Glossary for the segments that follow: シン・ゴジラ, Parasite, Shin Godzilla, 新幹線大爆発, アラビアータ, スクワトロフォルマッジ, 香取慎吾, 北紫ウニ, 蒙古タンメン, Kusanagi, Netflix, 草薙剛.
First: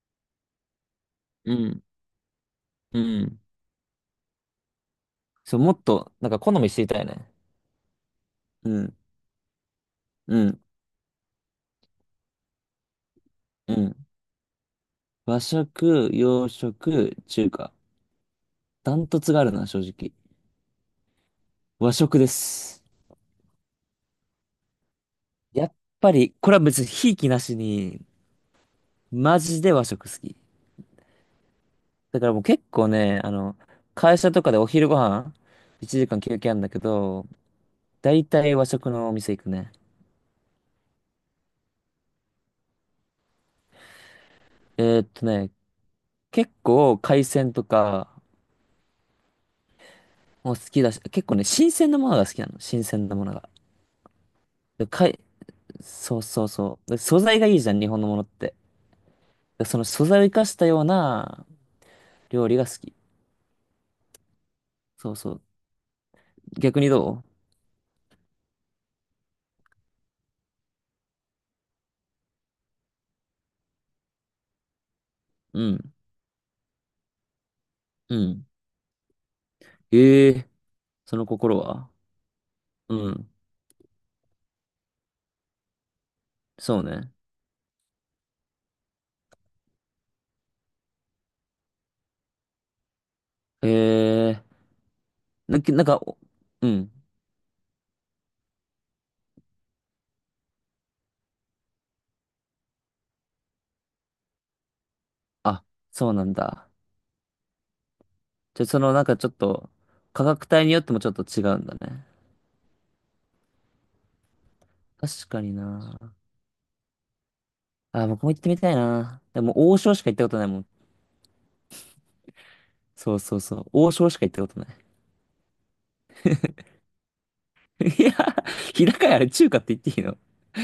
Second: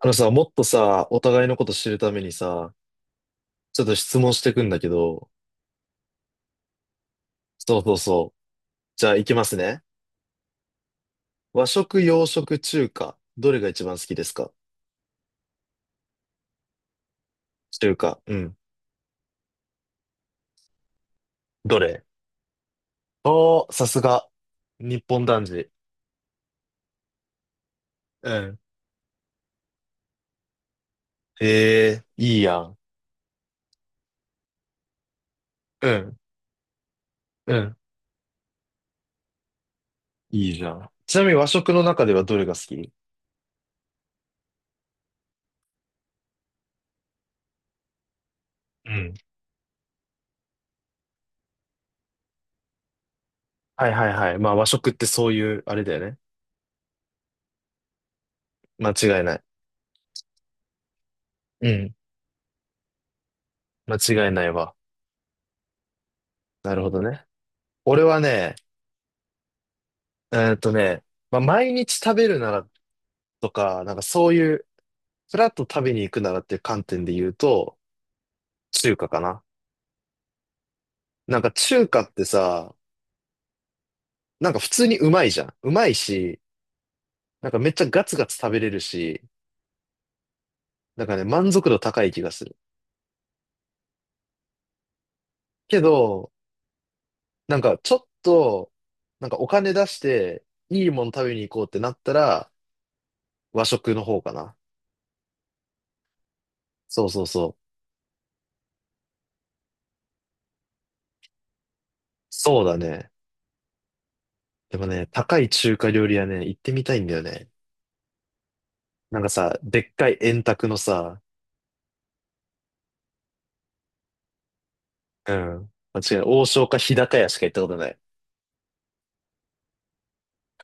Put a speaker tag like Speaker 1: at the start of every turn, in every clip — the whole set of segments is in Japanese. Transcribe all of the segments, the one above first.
Speaker 1: あのさ、もっとさ、お互い
Speaker 2: う
Speaker 1: のこと
Speaker 2: ん、
Speaker 1: 知るためにさ、
Speaker 2: うん、
Speaker 1: ちょっと質問してくんだけど、
Speaker 2: そう、もっと、なんか好み知りたいね。
Speaker 1: そうそうそう。
Speaker 2: うん、
Speaker 1: じゃあ、いきますね。
Speaker 2: うん、
Speaker 1: 和食、洋食、中華。どれが
Speaker 2: う
Speaker 1: 一番好
Speaker 2: ん。
Speaker 1: きですか？
Speaker 2: 和食、洋食、中華。
Speaker 1: 中華。うん。
Speaker 2: ダントツがあるな、正直。
Speaker 1: ど
Speaker 2: 和
Speaker 1: れ？
Speaker 2: 食です。
Speaker 1: おー、さすが。日本男
Speaker 2: や
Speaker 1: 児。
Speaker 2: っぱり、これは別にひいきなしに、
Speaker 1: うん。
Speaker 2: マジで和食好き。
Speaker 1: へえ、
Speaker 2: だから
Speaker 1: い
Speaker 2: も
Speaker 1: い
Speaker 2: う
Speaker 1: や
Speaker 2: 結
Speaker 1: ん。
Speaker 2: 構ね、会社とかでお昼ご飯、
Speaker 1: う
Speaker 2: 1時
Speaker 1: ん。
Speaker 2: 間休憩あるんだけど、
Speaker 1: うん。
Speaker 2: だいたい和食のお店行くね。
Speaker 1: いいじゃん。ちなみに和食の中ではどれが好き？
Speaker 2: えーっとね、結構海鮮とか
Speaker 1: うん。
Speaker 2: も好きだし、結構ね、新鮮なものが好きなの。新鮮なものが。
Speaker 1: はいはいはい。まあ和
Speaker 2: で、
Speaker 1: 食ってそういう、あれだよね。
Speaker 2: そうそうそう。で素材がいいじゃん、日本のものって。
Speaker 1: 間違いない。
Speaker 2: でその素材を生かしたような
Speaker 1: うん。
Speaker 2: 料理が好き。
Speaker 1: 間違いないわ。
Speaker 2: そうそう。
Speaker 1: な
Speaker 2: 逆
Speaker 1: る
Speaker 2: に
Speaker 1: ほど
Speaker 2: ど
Speaker 1: ね。俺はね、えーっとね、まあ、毎日食べるならとか、なんかそういう、フラッ
Speaker 2: う
Speaker 1: と
Speaker 2: う
Speaker 1: 食べ
Speaker 2: ん。
Speaker 1: に行くならっていう観点で言うと、
Speaker 2: うん。
Speaker 1: 中華かな。
Speaker 2: ええ。その
Speaker 1: なんか
Speaker 2: 心
Speaker 1: 中
Speaker 2: は？
Speaker 1: 華ってさ、
Speaker 2: うん。
Speaker 1: なんか普通にうまいじゃん。うまいし、
Speaker 2: そうね。
Speaker 1: なんかめっちゃガツガツ食べれるし、なんかね、満足度高い気がする。
Speaker 2: ええ。な、
Speaker 1: け
Speaker 2: なんか、お
Speaker 1: ど、
Speaker 2: うん。
Speaker 1: なんかちょっと、なんかお金出して、いいもの食べに行こうってなったら、和食の方かな。
Speaker 2: あ、そうなんだ。
Speaker 1: そうそうそう。
Speaker 2: じゃ、ちょっと、価格帯によってもちょっと違うんだね。
Speaker 1: そうだね。でもね、
Speaker 2: 確
Speaker 1: 高
Speaker 2: か
Speaker 1: い
Speaker 2: に
Speaker 1: 中華
Speaker 2: な。
Speaker 1: 料理はね、行ってみたいんだよね。
Speaker 2: あ、僕も行ってみたい
Speaker 1: なん
Speaker 2: な。
Speaker 1: か
Speaker 2: でも、
Speaker 1: さ、
Speaker 2: 王
Speaker 1: でっ
Speaker 2: 将し
Speaker 1: か
Speaker 2: か行
Speaker 1: い
Speaker 2: ったこと
Speaker 1: 円
Speaker 2: ないも
Speaker 1: 卓
Speaker 2: ん。
Speaker 1: のさ、
Speaker 2: そうそうそう。王将しか行ったことない。
Speaker 1: うん。間違いない。王将か日高屋しか行ったこと ない。
Speaker 2: いや、日高屋あれ中華って言っていいの？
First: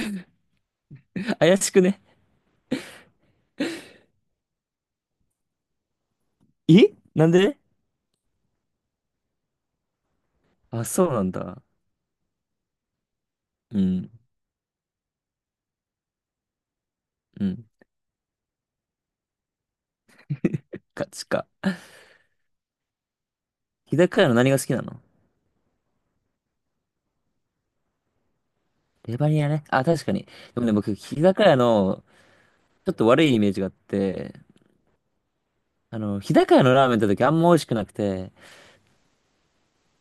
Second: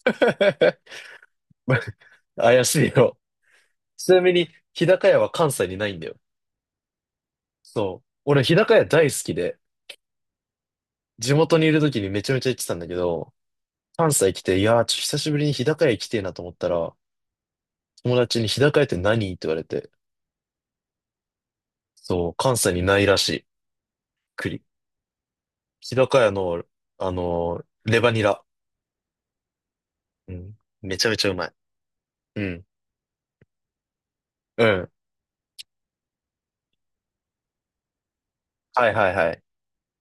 Speaker 2: 怪しくね？
Speaker 1: 怪しいよ。ちなみに、日高屋は関西にないんだよ。
Speaker 2: え、なんで？
Speaker 1: そう。俺、日高屋大好きで、
Speaker 2: あ、そうなん
Speaker 1: 地元
Speaker 2: だ。
Speaker 1: にいる時にめちゃめちゃ行ってたんだけど、
Speaker 2: うん。
Speaker 1: 関西来て、いやー、ちょっと久しぶりに日高屋行きてえなと思ったら、
Speaker 2: うん。
Speaker 1: 友達に日高屋って何って言われて、
Speaker 2: か、つか。
Speaker 1: そう、関西にないらしい。
Speaker 2: 日高屋の何が
Speaker 1: 栗。
Speaker 2: 好きなの？
Speaker 1: 日高屋の、レバニラ。
Speaker 2: レバニラね。あ、確かに。
Speaker 1: うん。
Speaker 2: でもね、僕、
Speaker 1: めちゃめ
Speaker 2: 日
Speaker 1: ちゃう
Speaker 2: 高
Speaker 1: まい。
Speaker 2: 屋の、
Speaker 1: うん。
Speaker 2: ちょっと悪いイメージがあって、
Speaker 1: うん。
Speaker 2: 日高屋のラーメン行った時あんま美味しくなくて、
Speaker 1: はいはいはい。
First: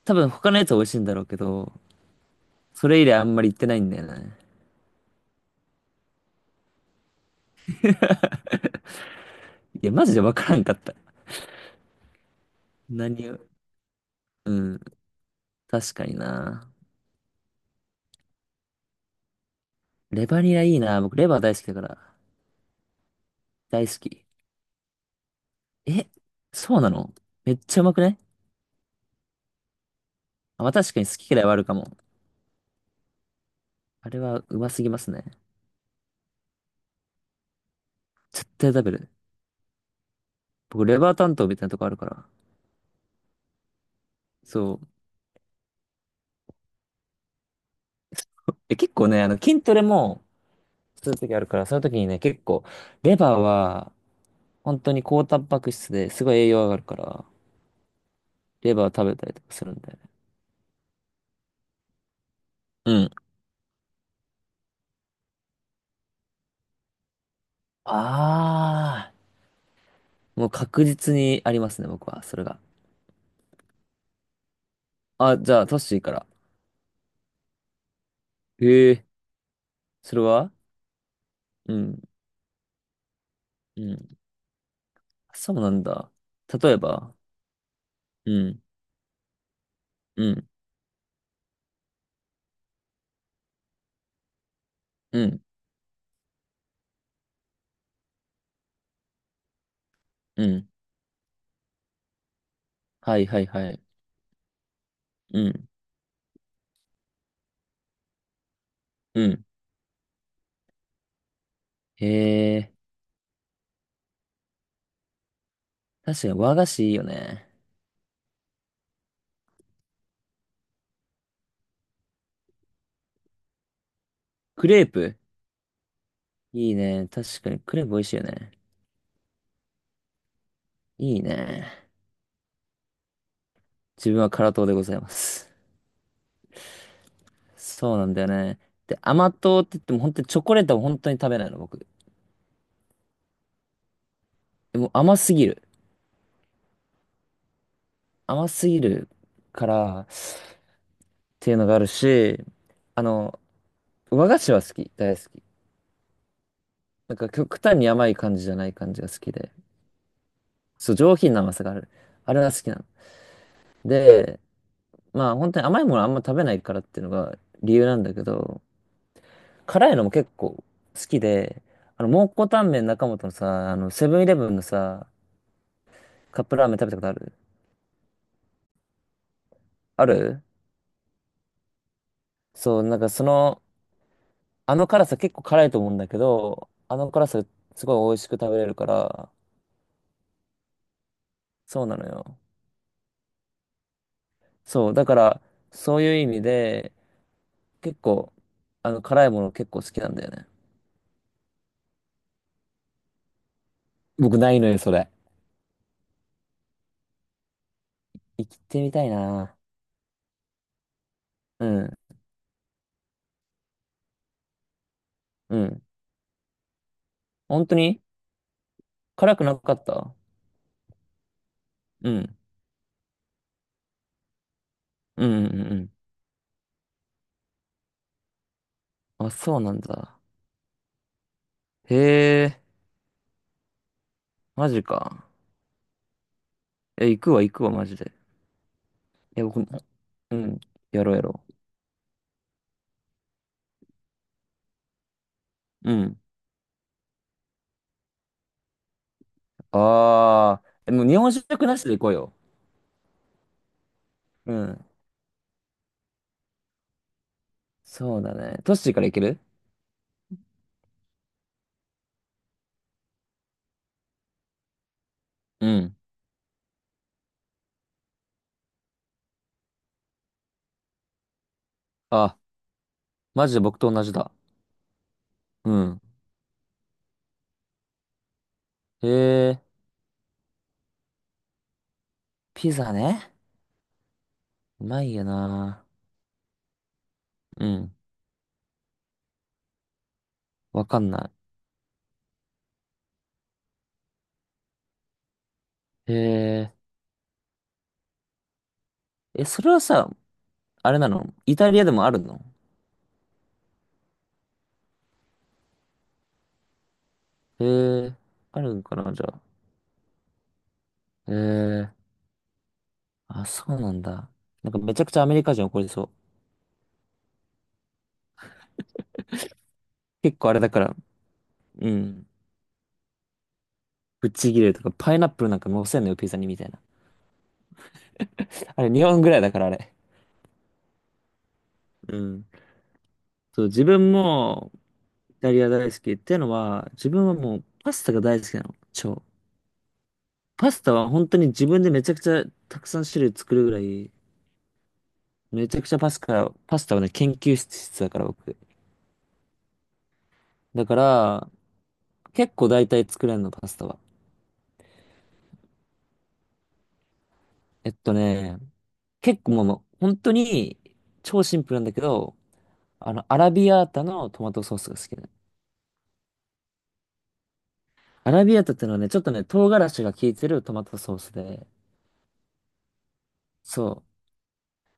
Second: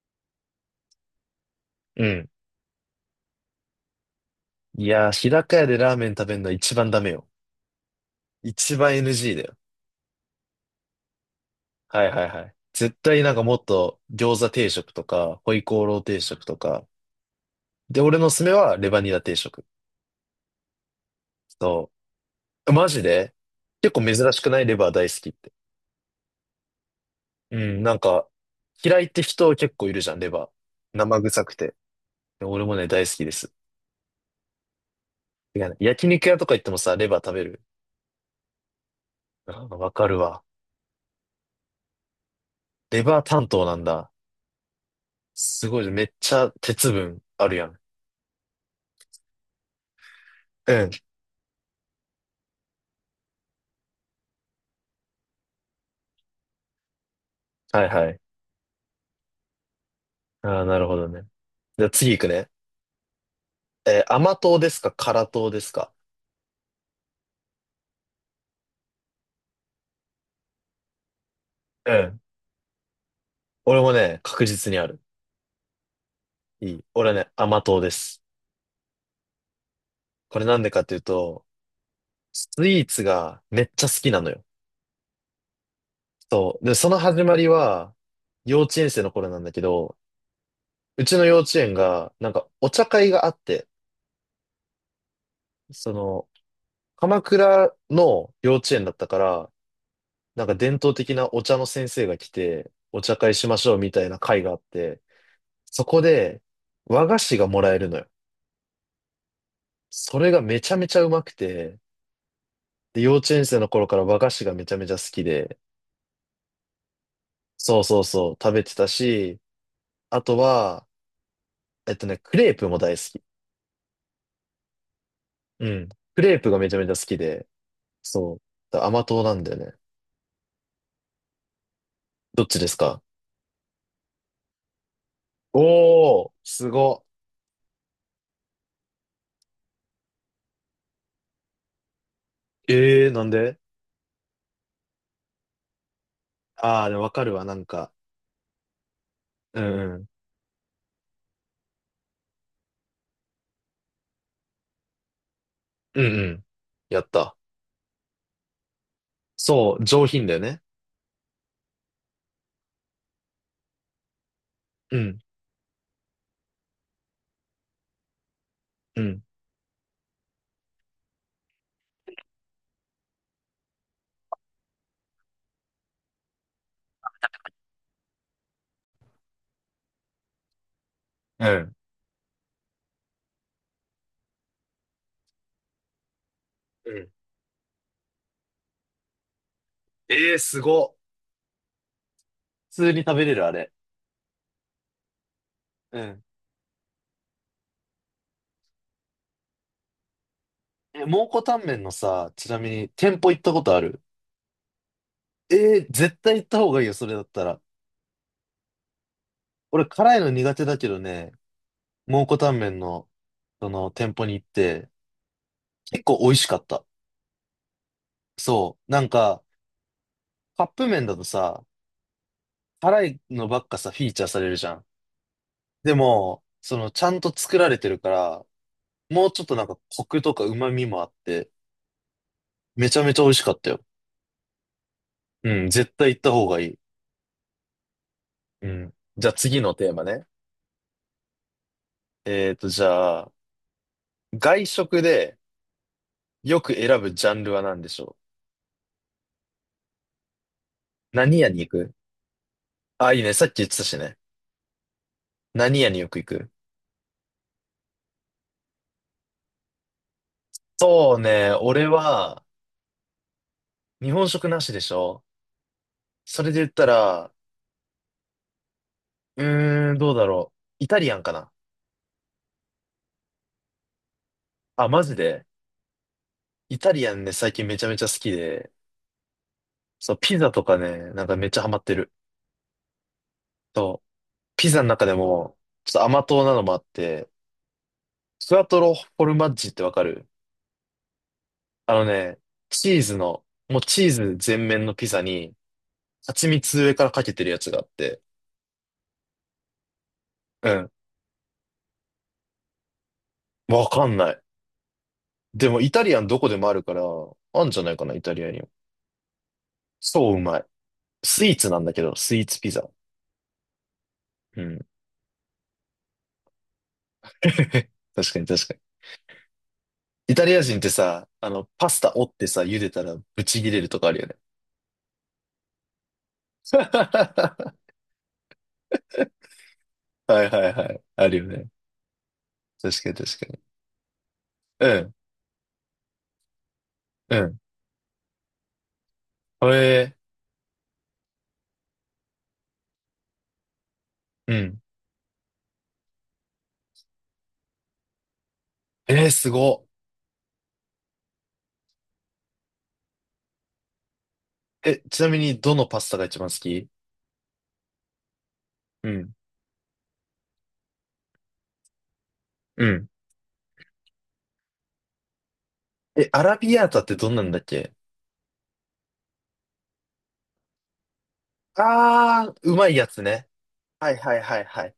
Speaker 2: 多分他のやつは美味しいんだろうけど、
Speaker 1: うん。
Speaker 2: それ以来あんまり行ってないんだよね。
Speaker 1: いやー、日高屋でラーメン食べるのは一番ダメよ。一番 NG だよ。
Speaker 2: いや、マジでわからんかった。
Speaker 1: はいはいはい。絶対
Speaker 2: 何
Speaker 1: なん
Speaker 2: を。
Speaker 1: かもっと餃子
Speaker 2: う
Speaker 1: 定
Speaker 2: ん。
Speaker 1: 食とか、ホイコー
Speaker 2: 確
Speaker 1: ロー
Speaker 2: かに
Speaker 1: 定食と
Speaker 2: な。
Speaker 1: か。で、俺のおすすめはレバニラ定食。
Speaker 2: レバニラいいな。僕、レバー大好きだか
Speaker 1: そ
Speaker 2: ら。
Speaker 1: う。マジで
Speaker 2: 大
Speaker 1: 結
Speaker 2: 好
Speaker 1: 構
Speaker 2: き。
Speaker 1: 珍しくないレバー大好きって。
Speaker 2: え、そうなの？め
Speaker 1: う
Speaker 2: っちゃ
Speaker 1: ん、
Speaker 2: うま
Speaker 1: なん
Speaker 2: くね？
Speaker 1: か、嫌いって人結構いるじゃん、レバ
Speaker 2: あ、まあ確
Speaker 1: ー。
Speaker 2: かに好
Speaker 1: 生
Speaker 2: き嫌
Speaker 1: 臭
Speaker 2: いは
Speaker 1: く
Speaker 2: あるか
Speaker 1: て。
Speaker 2: も。
Speaker 1: で俺もね、大好きです。
Speaker 2: あれはうますぎますね。
Speaker 1: てかね焼肉屋とか行ってもさ、レバー食べる。
Speaker 2: 絶対食べる。
Speaker 1: あわかるわ。
Speaker 2: 僕、レバー担当みたいなとこあるから。
Speaker 1: レバー担当なんだ。
Speaker 2: そう。
Speaker 1: すごい、めっちゃ鉄分あるやん。
Speaker 2: で、結構ね、筋トレも
Speaker 1: うん。
Speaker 2: するときあるから、その時にね、結構、レバーは、本当に高タンパク質ですごい栄養上がるから、
Speaker 1: はいはい。
Speaker 2: レバー食べたりとかするんだよね。
Speaker 1: ああ、なるほどね。じゃあ次行くね。
Speaker 2: うん。
Speaker 1: 甘党ですか辛党ですか？
Speaker 2: あもう確実にありますね、
Speaker 1: う
Speaker 2: 僕
Speaker 1: ん。
Speaker 2: は、それが。
Speaker 1: 俺もね、確実にある。
Speaker 2: あ、じゃあ、トッシーから。
Speaker 1: いい。俺はね、甘党です。
Speaker 2: へえ、それ
Speaker 1: これ
Speaker 2: は？
Speaker 1: なんでかっていうと、
Speaker 2: うん、
Speaker 1: スイーツがめっ
Speaker 2: う
Speaker 1: ちゃ好き
Speaker 2: ん。
Speaker 1: なのよ。
Speaker 2: そうなんだ。
Speaker 1: そう。
Speaker 2: 例
Speaker 1: で、
Speaker 2: え
Speaker 1: その
Speaker 2: ば、
Speaker 1: 始まりは、
Speaker 2: う
Speaker 1: 幼
Speaker 2: ん、
Speaker 1: 稚園生の頃なんだけど、
Speaker 2: うん、
Speaker 1: うちの幼稚園が、なんかお茶会があって、
Speaker 2: うん、
Speaker 1: その、鎌倉の幼稚園だったから、な
Speaker 2: う
Speaker 1: んか
Speaker 2: ん。
Speaker 1: 伝統的なお茶の先生が来て、お茶
Speaker 2: はい
Speaker 1: 会
Speaker 2: はい
Speaker 1: しまし
Speaker 2: は
Speaker 1: ょう
Speaker 2: い。
Speaker 1: みたいな会があって、
Speaker 2: うん。
Speaker 1: そこで和菓子がもらえるのよ。
Speaker 2: うん。
Speaker 1: それがめちゃめちゃうまくて、
Speaker 2: へえ、
Speaker 1: で、幼稚園生の頃から和菓子がめちゃめちゃ好きで、
Speaker 2: 確かに和菓子いいよね。
Speaker 1: そうそうそう、食べてたし、あとは、クレープも大好き。
Speaker 2: クレープ？
Speaker 1: うん。クレープがめ
Speaker 2: い
Speaker 1: ち
Speaker 2: い
Speaker 1: ゃめちゃ好
Speaker 2: ね。
Speaker 1: き
Speaker 2: 確
Speaker 1: で、
Speaker 2: かにクレープ美味しいよ
Speaker 1: そう。
Speaker 2: ね。
Speaker 1: だから甘党なんだよね。
Speaker 2: いいね。
Speaker 1: どっちですか？
Speaker 2: 自分は辛党でございます。
Speaker 1: おー、すご。
Speaker 2: そうなんだよね。で、甘党って言っても本当にチョコレートは本当に食べないの、僕。
Speaker 1: えー、なんで？
Speaker 2: でも甘すぎる。
Speaker 1: あー、でもわかるわ、なんか。
Speaker 2: 甘すぎる
Speaker 1: う
Speaker 2: か
Speaker 1: んう
Speaker 2: ら
Speaker 1: ん。
Speaker 2: っていうのがあるし、あの、和菓子は好き。大好き。
Speaker 1: うんうん。やっ
Speaker 2: なんか
Speaker 1: た。
Speaker 2: 極端に甘い感じじゃない感じが好きで。
Speaker 1: そう、上品だよね。
Speaker 2: そう、上品な甘さがある。あれは好きなの。で、
Speaker 1: うん、
Speaker 2: まあ本当に甘いものあんま食べないからっていうのが理由なんだけど、
Speaker 1: うん、
Speaker 2: 辛いのも結構好きで、蒙古タンメン中本のさ、セブンイレブンのさ、カップラーメン食べたことある？ある。
Speaker 1: うん。
Speaker 2: そう、あの辛さ結構辛いと思うんだけど、
Speaker 1: う
Speaker 2: あ
Speaker 1: ん。
Speaker 2: の辛さすごい美味しく食べれるから、
Speaker 1: えー、すご。
Speaker 2: そうなのよ。
Speaker 1: 普通に食べれる、あれ。
Speaker 2: そう、だから、そ
Speaker 1: う
Speaker 2: ういう
Speaker 1: ん。
Speaker 2: 意味で、結構、辛いもの結構好きなんだよね。
Speaker 1: え、蒙古タンメンのさ、ちなみに店舗行ったことある？
Speaker 2: 僕ないのよ、それ。
Speaker 1: えー、絶対行った方がいいよ、それだったら。
Speaker 2: 生きてみたいな。
Speaker 1: 俺、辛いの苦手だけどね、
Speaker 2: うん、
Speaker 1: 蒙古タンメンの、その、店舗に行って、
Speaker 2: うん。
Speaker 1: 結構美味しかった。
Speaker 2: 本当に
Speaker 1: そう。なん
Speaker 2: 辛
Speaker 1: か、
Speaker 2: くなかった？
Speaker 1: カップ麺だとさ、
Speaker 2: うん。
Speaker 1: 辛いのばっかさ、フィーチャーされるじゃん。
Speaker 2: うんうんうんう
Speaker 1: でも、その、ちゃんと作られてるから、
Speaker 2: ん。
Speaker 1: も
Speaker 2: あ、
Speaker 1: うちょっと
Speaker 2: そう
Speaker 1: なん
Speaker 2: な
Speaker 1: か、
Speaker 2: ん
Speaker 1: コ
Speaker 2: だ。
Speaker 1: クとか旨味もあって、
Speaker 2: へえ、
Speaker 1: めちゃめちゃ美味しかったよ。
Speaker 2: マジか。
Speaker 1: うん、絶対行った方がいい。
Speaker 2: え、行くわ、行くわ、マジで。
Speaker 1: うん。じゃあ
Speaker 2: え、僕
Speaker 1: 次
Speaker 2: も、
Speaker 1: のテーマね。
Speaker 2: うん、やろうやろ
Speaker 1: じゃあ、外食で
Speaker 2: う。うん。
Speaker 1: よく選ぶジャンルは何でしょ
Speaker 2: ああ、えもう
Speaker 1: う？
Speaker 2: 日本
Speaker 1: 何屋に
Speaker 2: 食
Speaker 1: 行
Speaker 2: なし
Speaker 1: く？
Speaker 2: で行こうよ。
Speaker 1: あ、いいね。さっき言ってたしね。
Speaker 2: うん。
Speaker 1: 何屋によく行く？
Speaker 2: そうだね。トッシーから行ける？
Speaker 1: そうね。俺は、日本食なしでしょ？
Speaker 2: うん。
Speaker 1: それで言ったら、うーん、どうだろう。イタリアンかな？
Speaker 2: あ、マジで僕と同じだ。
Speaker 1: あ、マジで。
Speaker 2: うん。
Speaker 1: イタリアンね、最近めちゃめちゃ好きで、
Speaker 2: へえ、
Speaker 1: そう、ピザとかね、なんかめっちゃハマってる。
Speaker 2: ピザね。
Speaker 1: そう、ピザ
Speaker 2: う
Speaker 1: の
Speaker 2: ま
Speaker 1: 中で
Speaker 2: いよ
Speaker 1: も、
Speaker 2: な。
Speaker 1: ちょっと甘党なのもあって、
Speaker 2: うん。
Speaker 1: スクワトロフォルマッジってわかる？
Speaker 2: わかんな
Speaker 1: あのね、チーズの、もうチーズ全面のピザに、
Speaker 2: い。へ
Speaker 1: 蜂
Speaker 2: え、
Speaker 1: 蜜上からかけてるやつがあって。
Speaker 2: え、それはさ、
Speaker 1: うん。
Speaker 2: あれなのイタリアでもあるの？
Speaker 1: わかんない。でもイタリアンどこでもあるから、あ
Speaker 2: へ
Speaker 1: んじゃないかな、
Speaker 2: え、
Speaker 1: イタリアに
Speaker 2: あ
Speaker 1: も。
Speaker 2: るんかな、じゃあ。
Speaker 1: そううまい。
Speaker 2: へ
Speaker 1: スイーツなんだ
Speaker 2: え。
Speaker 1: けど、スイーツピザ。
Speaker 2: あ、そうなんだ。
Speaker 1: う
Speaker 2: なん
Speaker 1: ん。
Speaker 2: かめちゃくちゃアメリカ人怒りそう。
Speaker 1: 確かに確かに。イ
Speaker 2: 結
Speaker 1: タ
Speaker 2: 構あ
Speaker 1: リ
Speaker 2: れ
Speaker 1: ア
Speaker 2: だ
Speaker 1: 人っ
Speaker 2: か
Speaker 1: て
Speaker 2: ら、
Speaker 1: さ、パ
Speaker 2: う
Speaker 1: スタ
Speaker 2: ん。
Speaker 1: 折ってさ、茹でたらブチ切れるとかあるよ
Speaker 2: ぶっ
Speaker 1: ね。
Speaker 2: ちぎれるとか、パイナップルなんか乗せんのよ、ピザにみたいな。あれ、日本ぐらいだから、あれ。
Speaker 1: はいはいはい。あるよね。
Speaker 2: うん。
Speaker 1: 確かに確かに。
Speaker 2: そう、自分も
Speaker 1: うん、
Speaker 2: イタリア大好きっていうのは、自分は
Speaker 1: う
Speaker 2: も
Speaker 1: ん。
Speaker 2: うパスタが大好きなの。超。
Speaker 1: え
Speaker 2: パスタは本当に自分でめちゃくちゃたくさん種類作るぐらい、
Speaker 1: ー、うん。
Speaker 2: めちゃくちゃパスタはね、研究室だから僕。
Speaker 1: えー、すごっ。
Speaker 2: だから、結構大体作れるの、パスタは。
Speaker 1: え、ちなみにどのパスタが一番好き？
Speaker 2: えっとね、
Speaker 1: うん。
Speaker 2: 結構もう、本当に超シンプルなんだけど、
Speaker 1: うん。
Speaker 2: アラビアータのトマトソースが好きだね。
Speaker 1: え、アラビアータってどんなんだっけ？
Speaker 2: アラビアータってのはね、ちょっとね、唐辛子が効いてるトマトソースで、
Speaker 1: あー、うまいやつね。
Speaker 2: そ
Speaker 1: はいはいはいはい。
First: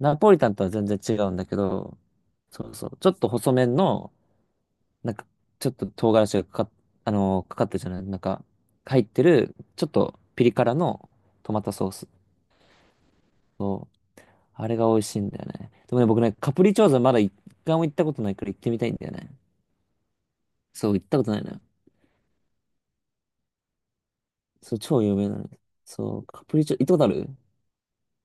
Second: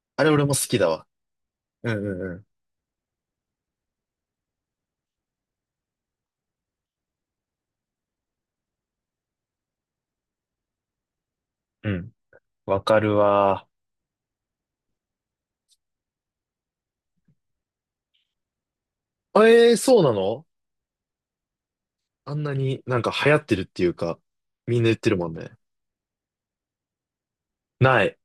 Speaker 2: う。ナ
Speaker 1: あれ
Speaker 2: ポリ
Speaker 1: 俺
Speaker 2: タ
Speaker 1: も
Speaker 2: ン
Speaker 1: 好
Speaker 2: とは
Speaker 1: き
Speaker 2: 全
Speaker 1: だ
Speaker 2: 然
Speaker 1: わ。
Speaker 2: 違うんだけ
Speaker 1: うん
Speaker 2: ど、
Speaker 1: うんうん。
Speaker 2: そうそう。ちょっと細麺の、なんか、ちょっと唐辛子がかかっ、あのーかかってるじゃない、入ってる、ちょっとピリ辛のトマトソ
Speaker 1: う
Speaker 2: ース。
Speaker 1: ん。わかるわ。
Speaker 2: そう。あれが美味しいんだよね。でもね、僕ね、カプリチョーザまだ一回も行ったことないから行ってみたいんだよね。
Speaker 1: えー、そうなの？
Speaker 2: そう、行ったことないな。
Speaker 1: あんなになんか流行ってるっていうか、
Speaker 2: そ
Speaker 1: み
Speaker 2: う、
Speaker 1: んな言っ
Speaker 2: 超
Speaker 1: て
Speaker 2: 有
Speaker 1: るも
Speaker 2: 名
Speaker 1: ん
Speaker 2: な
Speaker 1: ね。
Speaker 2: の。そう、カプリチョ、行ったことある？
Speaker 1: ない。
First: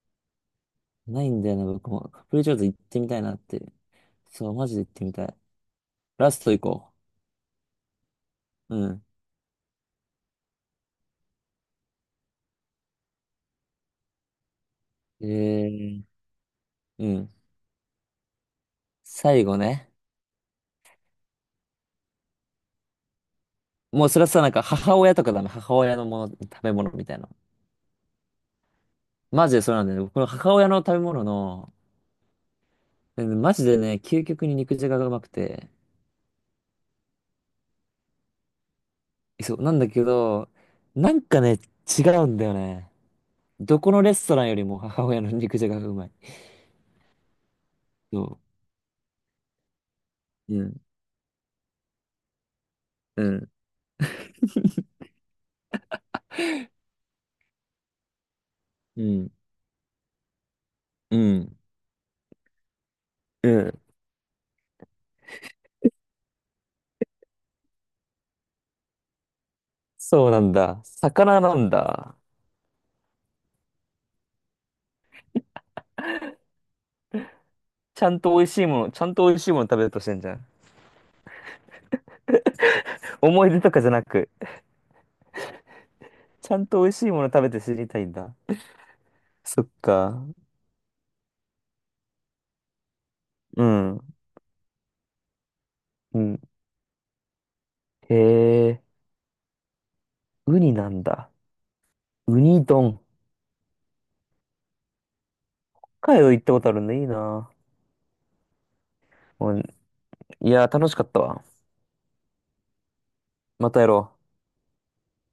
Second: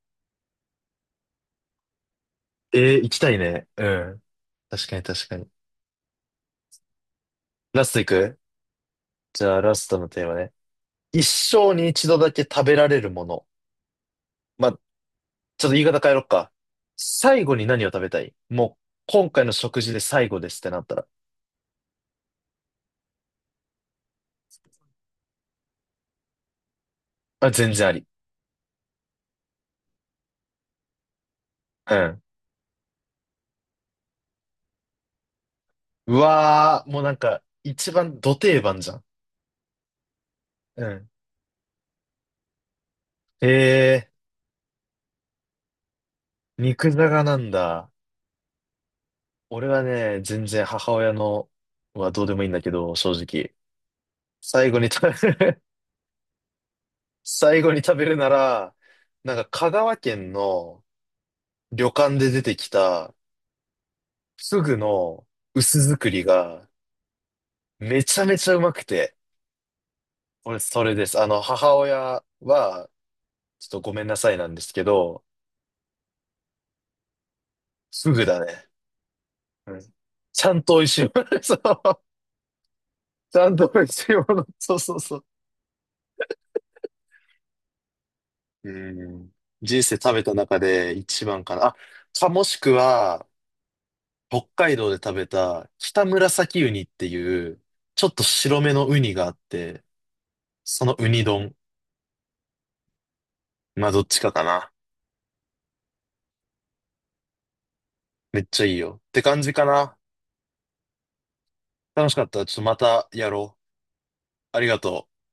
Speaker 2: ないんだよな、僕も。カプリチョーズ行っ
Speaker 1: え
Speaker 2: て
Speaker 1: ー、
Speaker 2: み
Speaker 1: 行
Speaker 2: た
Speaker 1: き
Speaker 2: い
Speaker 1: た
Speaker 2: なっ
Speaker 1: い
Speaker 2: て。
Speaker 1: ね。うん。
Speaker 2: そう、マジで
Speaker 1: 確
Speaker 2: 行っ
Speaker 1: かに
Speaker 2: てみた
Speaker 1: 確か
Speaker 2: い。
Speaker 1: に。
Speaker 2: ラスト行こ
Speaker 1: ラスト行く？
Speaker 2: う。うん。
Speaker 1: じゃあラストのテーマね。一生に一度だけ食べられるもの。まあ、ちょっ
Speaker 2: え
Speaker 1: と言い方
Speaker 2: ー、
Speaker 1: 変えろっか。
Speaker 2: うん。
Speaker 1: 最後に何を食べたい？もう、今回
Speaker 2: 最
Speaker 1: の
Speaker 2: 後
Speaker 1: 食
Speaker 2: ね。
Speaker 1: 事で最後ですってなったら。
Speaker 2: もうそれはさ、なんか母親とかだね。母親のもの、食べ物みたいな。
Speaker 1: あ、全然あり。
Speaker 2: マジでそうなんだよね。この母親の食べ物の、
Speaker 1: うん。
Speaker 2: うん。マジでね、究極に肉じゃががうまくて。
Speaker 1: うわー、もうなんか、一番ド定番じゃん。
Speaker 2: そう、なんだけど、
Speaker 1: うん。
Speaker 2: なんかね、違うんだよね。
Speaker 1: へ
Speaker 2: どこの
Speaker 1: え、
Speaker 2: レストランよりも母親の肉じゃががうまい。
Speaker 1: 肉じゃがなんだ。
Speaker 2: そ
Speaker 1: 俺はね、全
Speaker 2: う。う
Speaker 1: 然
Speaker 2: ん
Speaker 1: 母親のはどうでもいいんだけど、正
Speaker 2: うん。
Speaker 1: 直。最後に食べる。 最後に食べるなら、
Speaker 2: うん。
Speaker 1: なんか香川県の
Speaker 2: うん。
Speaker 1: 旅館で出てきた
Speaker 2: うん。
Speaker 1: フグの薄作りがめちゃめちゃうまくて、
Speaker 2: そうなん
Speaker 1: 俺
Speaker 2: だ。
Speaker 1: それです。あの、
Speaker 2: 魚なん
Speaker 1: 母
Speaker 2: だ。
Speaker 1: 親は、ちょっとごめんなさいなんですけど、
Speaker 2: ちゃ
Speaker 1: フ
Speaker 2: ん
Speaker 1: グ
Speaker 2: と
Speaker 1: だ
Speaker 2: 美味しい
Speaker 1: ね。
Speaker 2: もの、ちゃんと美味しいもの
Speaker 1: は
Speaker 2: 食
Speaker 1: い。
Speaker 2: べようとしてんじゃ
Speaker 1: ち
Speaker 2: ん。
Speaker 1: ゃんと美味しいもの。そう。ち
Speaker 2: 思
Speaker 1: ゃ
Speaker 2: い
Speaker 1: ん
Speaker 2: 出
Speaker 1: と
Speaker 2: と
Speaker 1: 美
Speaker 2: かじゃ
Speaker 1: 味
Speaker 2: な
Speaker 1: しいも
Speaker 2: く、
Speaker 1: の。そうそうそう。
Speaker 2: ちゃんと美味しいもの食べて知りたいんだ。
Speaker 1: うん。
Speaker 2: そっ
Speaker 1: 人生食べ
Speaker 2: か。
Speaker 1: た中で一番かな。あ、かもしくは、
Speaker 2: うん。
Speaker 1: 北海道で食べた北
Speaker 2: うん。
Speaker 1: 紫ウニっていう、ちょっ
Speaker 2: へ
Speaker 1: と白め
Speaker 2: え、
Speaker 1: のウニがあって、
Speaker 2: ウニ
Speaker 1: そ
Speaker 2: な
Speaker 1: の
Speaker 2: ん
Speaker 1: ウニ
Speaker 2: だ。
Speaker 1: 丼。
Speaker 2: ウニ丼。
Speaker 1: まあ、どっちかかな。
Speaker 2: 北海道行ったことあるんだ。いいな。
Speaker 1: めっちゃいいよ。って感じ
Speaker 2: うん。
Speaker 1: かな。
Speaker 2: いや、楽しかったわ。
Speaker 1: 楽しかった。ちょっとまたやろ
Speaker 2: またやろう。
Speaker 1: う。ありがとう。